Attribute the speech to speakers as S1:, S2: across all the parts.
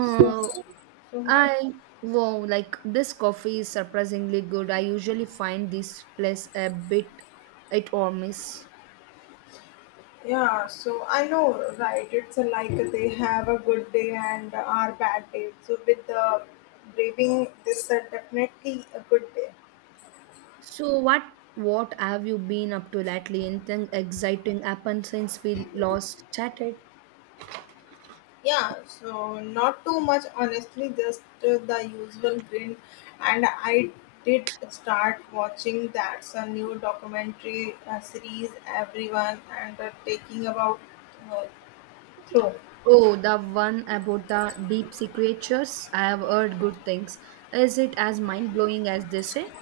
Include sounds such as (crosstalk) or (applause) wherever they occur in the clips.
S1: So, so high.
S2: I wow, like this coffee is surprisingly good. I usually find this place a bit hit or miss.
S1: Yeah, so I know, right? It's like they have a good day and our bad day. So with the braving this, definitely a good day.
S2: So what have you been up to lately? Anything exciting happened since we last chatted?
S1: Yeah, so not too much, honestly, just the usual grin. And I did start watching that's a new documentary series, everyone, and taking about uh, through.
S2: Oh, the one about the deep sea creatures. I have heard good things. Is it as mind blowing as they say?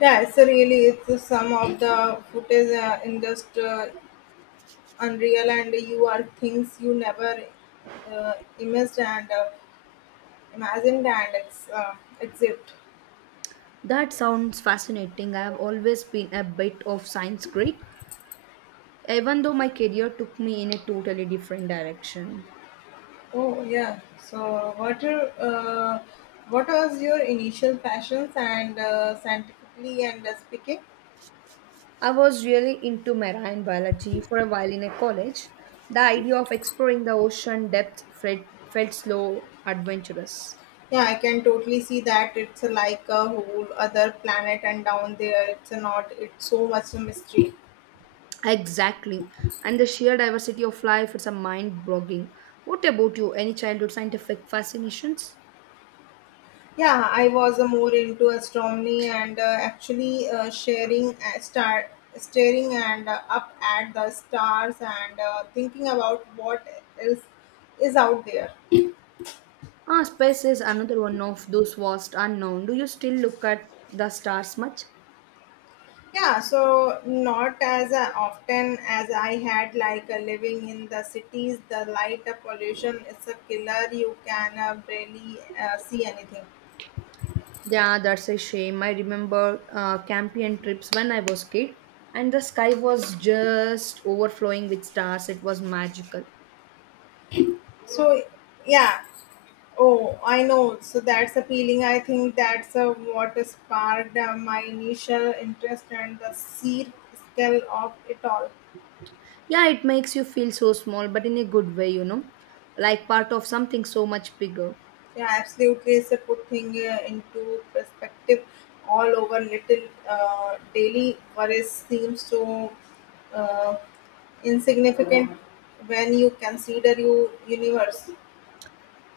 S1: Yeah, so really, it's some of the footage in just. Unreal and you are things you never uh, imaged and imagined and exist.
S2: That sounds fascinating. I have always been a bit of science geek, even though my career took me in a totally different direction.
S1: Oh, yeah, so what are uh, what was your initial passions and scientifically and speaking.
S2: I was really into marine biology for a while in a college. The idea of exploring the ocean depth felt slow, adventurous.
S1: Yeah, I can totally see that. It's like a whole other planet, and down there it's not, it's so much a mystery.
S2: Exactly. And the sheer diversity of life, it's a mind blogging. What about you? Any childhood scientific fascinations?
S1: Yeah, I was more into astronomy and actually sharing star staring and up at the stars and thinking about what is is out there.
S2: Ah, space is another one of those vast unknown. Do you still look at the stars much?
S1: Yeah, so not as often as I had like living in the cities, the light pollution is a killer. You can barely see anything.
S2: Yeah, that's a shame. I remember campaign trips when I was kid, and the sky was just overflowing with stars. It was magical.
S1: So, yeah. Oh, I know. So that's appealing. I think that's what sparked my initial interest and the sheer scale of it all.
S2: Yeah, it makes you feel so small, but in a good way, you know, like part of something so much bigger.
S1: Yeah, absolutely. It's a put thing into perspective, all over little daily worries seems so uh, insignificant when you consider your universe.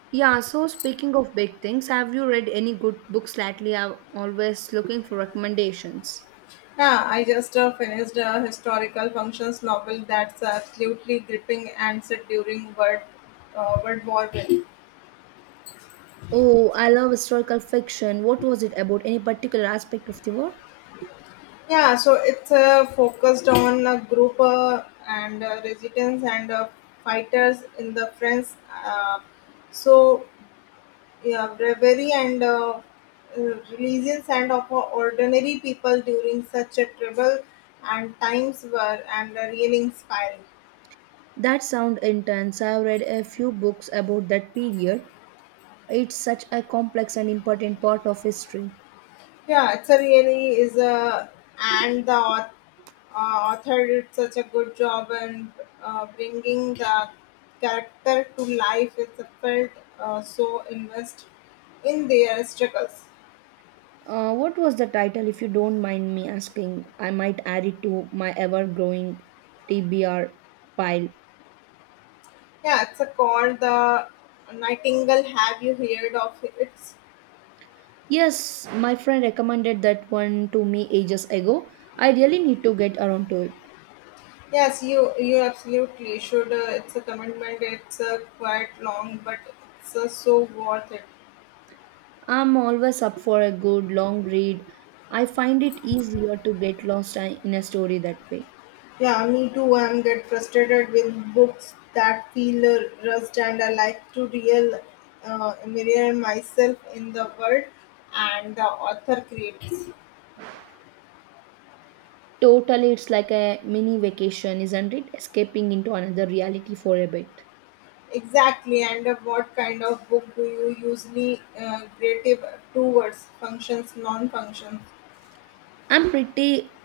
S2: Yeah, so speaking of big things, have you read any good books lately? I'm always looking for recommendations.
S1: Yeah, I just finished a historical functions novel that's absolutely gripping and set during World War I.
S2: Oh, I love historical fiction. What was it about? Any particular aspect of the war?
S1: Yeah, so it's focused on a group and resistance and fighters in the French. Uh, so, yeah, bravery and uh, religions and of ordinary people during such a trouble and times were and really inspiring.
S2: That sound intense. I've read a few books about that period. It's such a complex and important part of history.
S1: Yeah, it's a really is a and the author did such a good job in bringing the character to life. It's a felt so invest in their struggles.
S2: What was the title, if you don't mind me asking? I might add it to my ever growing TBR pile.
S1: Yeah, it's a called the Nightingale. Have you heard of it?
S2: Yes, my friend recommended that one to me ages ago. I really need to get around to it.
S1: Yes, you absolutely should. It's a commitment. It's quite long, but it's so worth it.
S2: I'm always up for a good long read. I find it easier to get lost in a story that way.
S1: Yeah, me too. I'm get frustrated with books that feel rushed, and I like to real mirror myself in the world and the author creates.
S2: Totally, it's like a mini vacation, isn't it? Escaping into another reality for a bit.
S1: Exactly. And what kind of book do you usually creative towards functions, non-functions?
S2: I'm pretty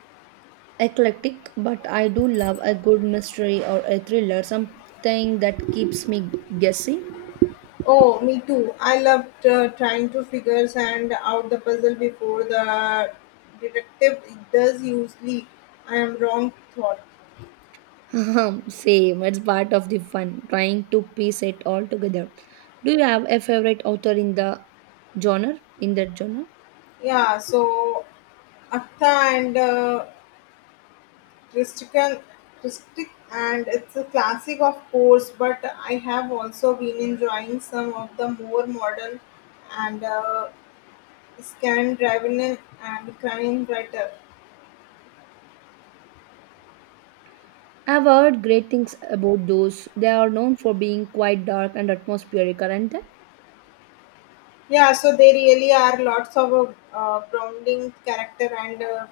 S2: eclectic, but I do love a good mystery or a thriller, something that keeps me guessing.
S1: Oh, me too. I loved trying to figures and out the puzzle before the detective does. Usually, I am wrong thought.
S2: (laughs) Same, it's part of the fun, trying to piece it all together. Do you have a favorite author in the genre? In that genre?
S1: Yeah, so Atta and Tristan, Tristic, and it's a classic, of course, but I have also been enjoying some of the more modern and Scandinavian and crime writer.
S2: I've heard great things about those. They are known for being quite dark and atmospheric, aren't they?
S1: Yeah, so there really are lots of grounding character and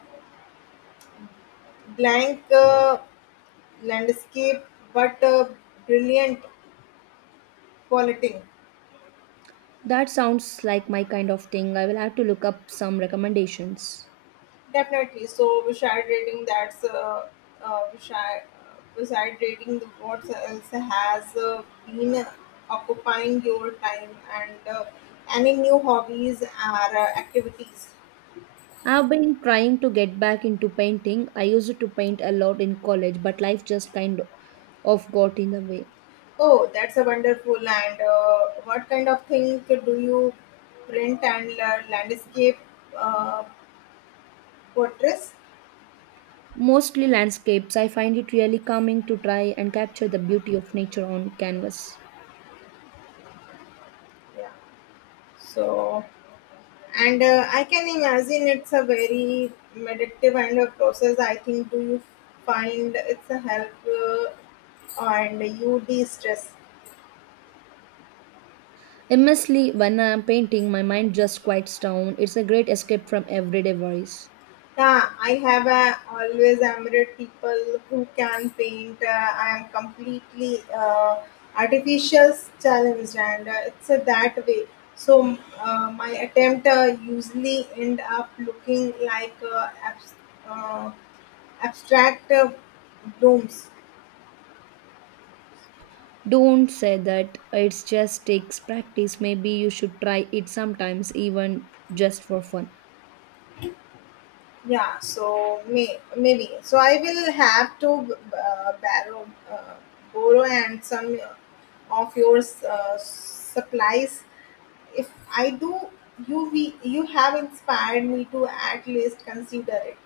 S1: blank landscape, but brilliant quality.
S2: That sounds like my kind of thing. I will have to look up some recommendations.
S1: Definitely. So beside reading, that's uh, beside, beside reading the what else has been occupying your time and any new hobbies or activities.
S2: I've been trying to get back into painting. I used to paint a lot in college, but life just kind of got in the way.
S1: Oh, that's a wonderful. And what kind of thing do you print and landscape uh, portraits?
S2: Mostly landscapes, I find it really calming to try and capture the beauty of nature on canvas.
S1: Yeah. So. And I can imagine it's a very meditative and a process. I think, do you find it's a help and you de-stress?
S2: Immensely, when I'm painting, my mind just quiets down. It's a great escape from everyday worries.
S1: Yeah, I have a always admired people who can paint. I am completely artificial challenged, and it's that way. So my attempt usually end up looking like uh, abstract blooms.
S2: Don't say that it just takes practice. Maybe you should try it sometimes, even just for fun.
S1: Yeah, so maybe. So I will have to borrow and some of your supplies. If I do, you have inspired me to at least consider it.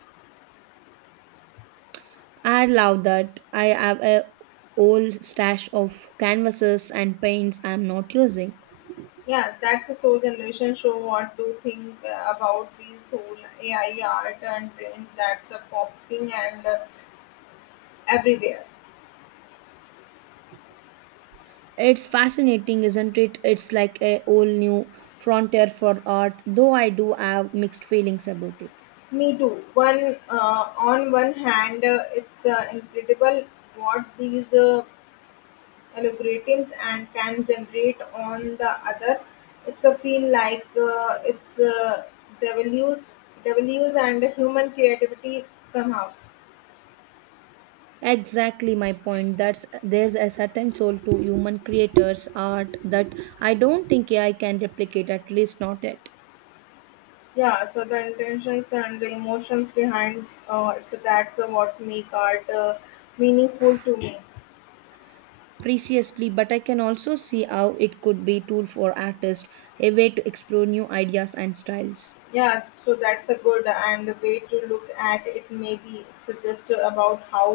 S2: I love that. I have a old stash of canvases and paints I'm not using.
S1: Yeah, that's a so generation show what to think about these whole AI art and trend that's a popping and everywhere.
S2: It's fascinating, isn't it? It's like a whole new frontier for art, though I do have mixed feelings about it.
S1: Me too. One On one hand, it's incredible what these algorithms and can generate on the other. It's a feel like it's values devalues and human creativity somehow.
S2: Exactly my point. That's there's a certain soul to human creators' art that I don't think AI can replicate, at least not yet.
S1: Yeah, so the intentions and the emotions behind that's what make art meaningful to me.
S2: Preciously, but I can also see how it could be tool for artists, a way to explore new ideas and styles.
S1: Yeah, so that's a good and way to look at it. Maybe it's just about how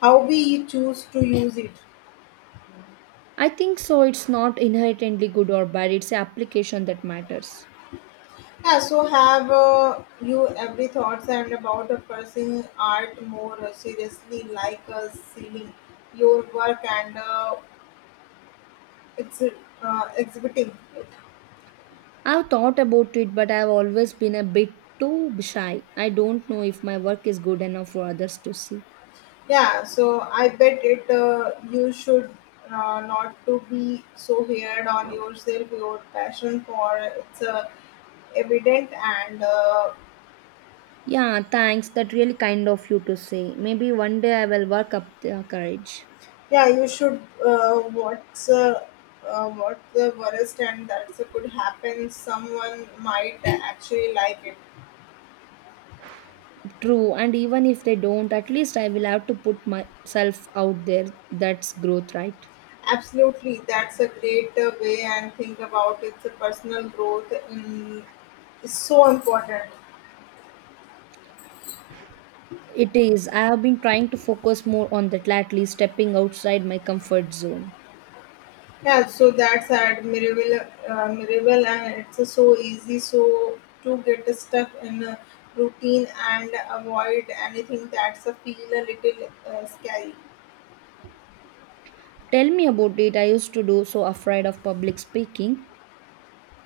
S1: how we choose to use it.
S2: I think so. It's not inherently good or bad, it's the application that matters.
S1: Yeah, so have you every thoughts and about pursuing art more seriously, like seeing your work and ex- exhibiting it?
S2: I've thought about it, but I've always been a bit too shy. I don't know if my work is good enough for others to see.
S1: Yeah, so I bet it you should not to be so hard on yourself. Your passion for it's evident and
S2: Yeah, thanks. That really kind of you to say. Maybe one day I will work up the courage.
S1: Yeah, you should. What's uh, what's the worst and that's could happen? Someone might actually like it.
S2: True, and even if they don't, at least I will have to put myself out there. That's growth, right?
S1: Absolutely, that's a great way and think about it. The personal growth in, is so important.
S2: It is. I have been trying to focus more on that lately, stepping outside my comfort zone.
S1: Yeah, so that's admirable, and it's so easy. So to get stuck in a routine and avoid anything that's a feel a little scary.
S2: Tell me about it. I used to do so afraid of public speaking,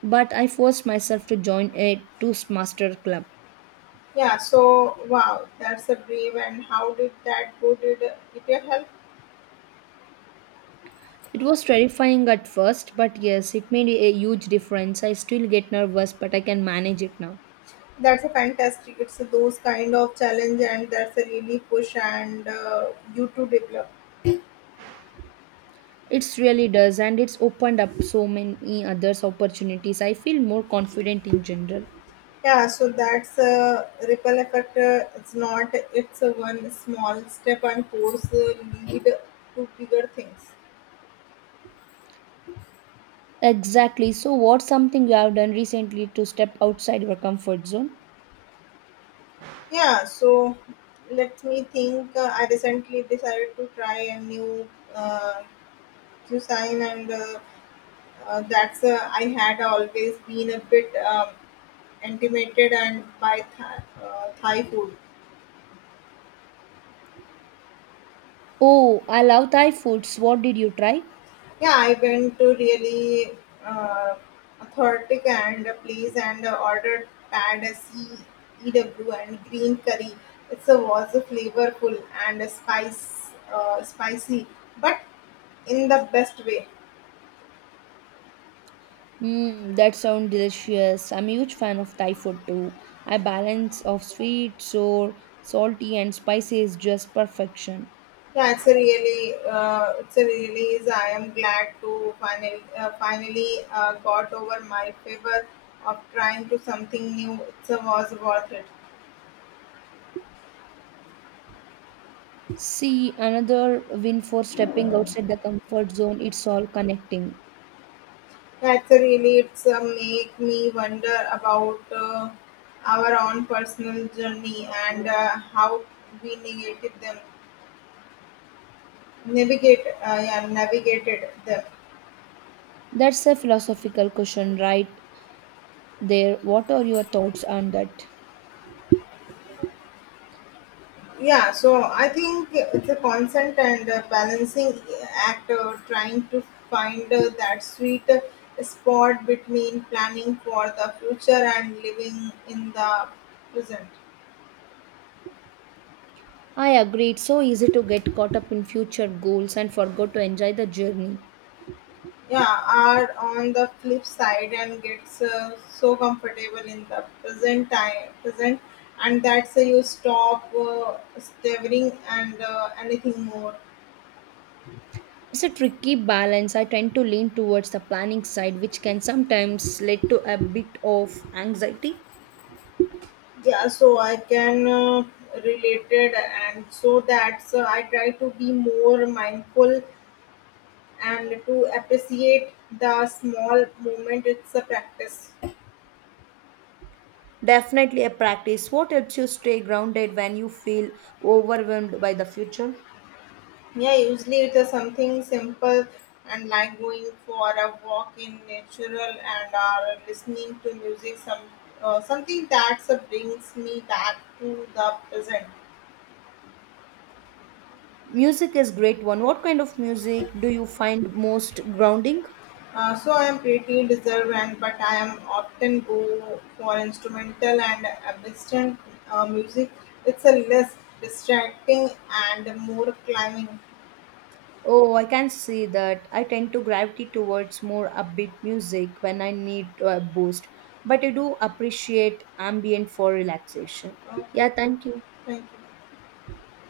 S2: but I forced myself to join a Toastmaster club.
S1: Yeah, so wow, that's a brave and how did that go? Did it your help?
S2: It was terrifying at first, but yes, it made a huge difference. I still get nervous, but I can manage it now.
S1: That's a fantastic. It's those kind of challenge and that's a really push and you to develop.
S2: It really does, and it's opened up so many others opportunities. I feel more confident in general.
S1: Yeah, so that's a ripple effect. It's not. It's a one small step and force lead to bigger things.
S2: Exactly. So, what's something you have done recently to step outside your comfort zone?
S1: Yeah, so let me think. I recently decided to try a new uh, cuisine and that's I had always been a bit intimidated and by Thai food.
S2: Oh, I love Thai foods. What did you try?
S1: Yeah, I went to really uh, authentic and a place and ordered pad CEW and green curry. It's a was a flavorful and a spice spicy, but in the best way.
S2: Mm, that sounds delicious. I'm a huge fan of Thai food too. I balance of sweet, sour, salty, and spicy is just perfection.
S1: Yeah, it's a really, it's a release. I am glad to finally got over my favor of trying to something new. It was worth it.
S2: See, another win for stepping outside the comfort zone, it's all connecting.
S1: Yeah, it's a make me wonder about our own personal journey and how we negated them, navigate, yeah, navigated them.
S2: That's a philosophical question right there. What are your thoughts on that?
S1: Yeah, so I think it's a constant and balancing act trying to find that sweet spot between planning for the future and living in the present.
S2: I agree. It's so easy to get caught up in future goals and forgot to enjoy the journey.
S1: Yeah, are on the flip side and gets so comfortable in the present, and that's you stop staring and anything more.
S2: It's a tricky balance. I tend to lean towards the planning side, which can sometimes lead to a bit of anxiety.
S1: Yeah, so I can relate it and so that's I try to be more mindful and to appreciate the small moment. It's a practice.
S2: Definitely a practice. What helps you stay grounded when you feel overwhelmed by the future?
S1: Yeah, usually it is something simple and like going for a walk in natural and listening to music, something that brings me back to the present.
S2: Music is great one. What kind of music do you find most grounding?
S1: So I am pretty reserved, and but I am often go for instrumental and ambient music. It's a less distracting and more climbing.
S2: Oh, I can see that. I tend to gravitate towards more upbeat music when I need a boost, but I do appreciate ambient for relaxation. Yeah,
S1: Okay,
S2: thank you.
S1: thank you.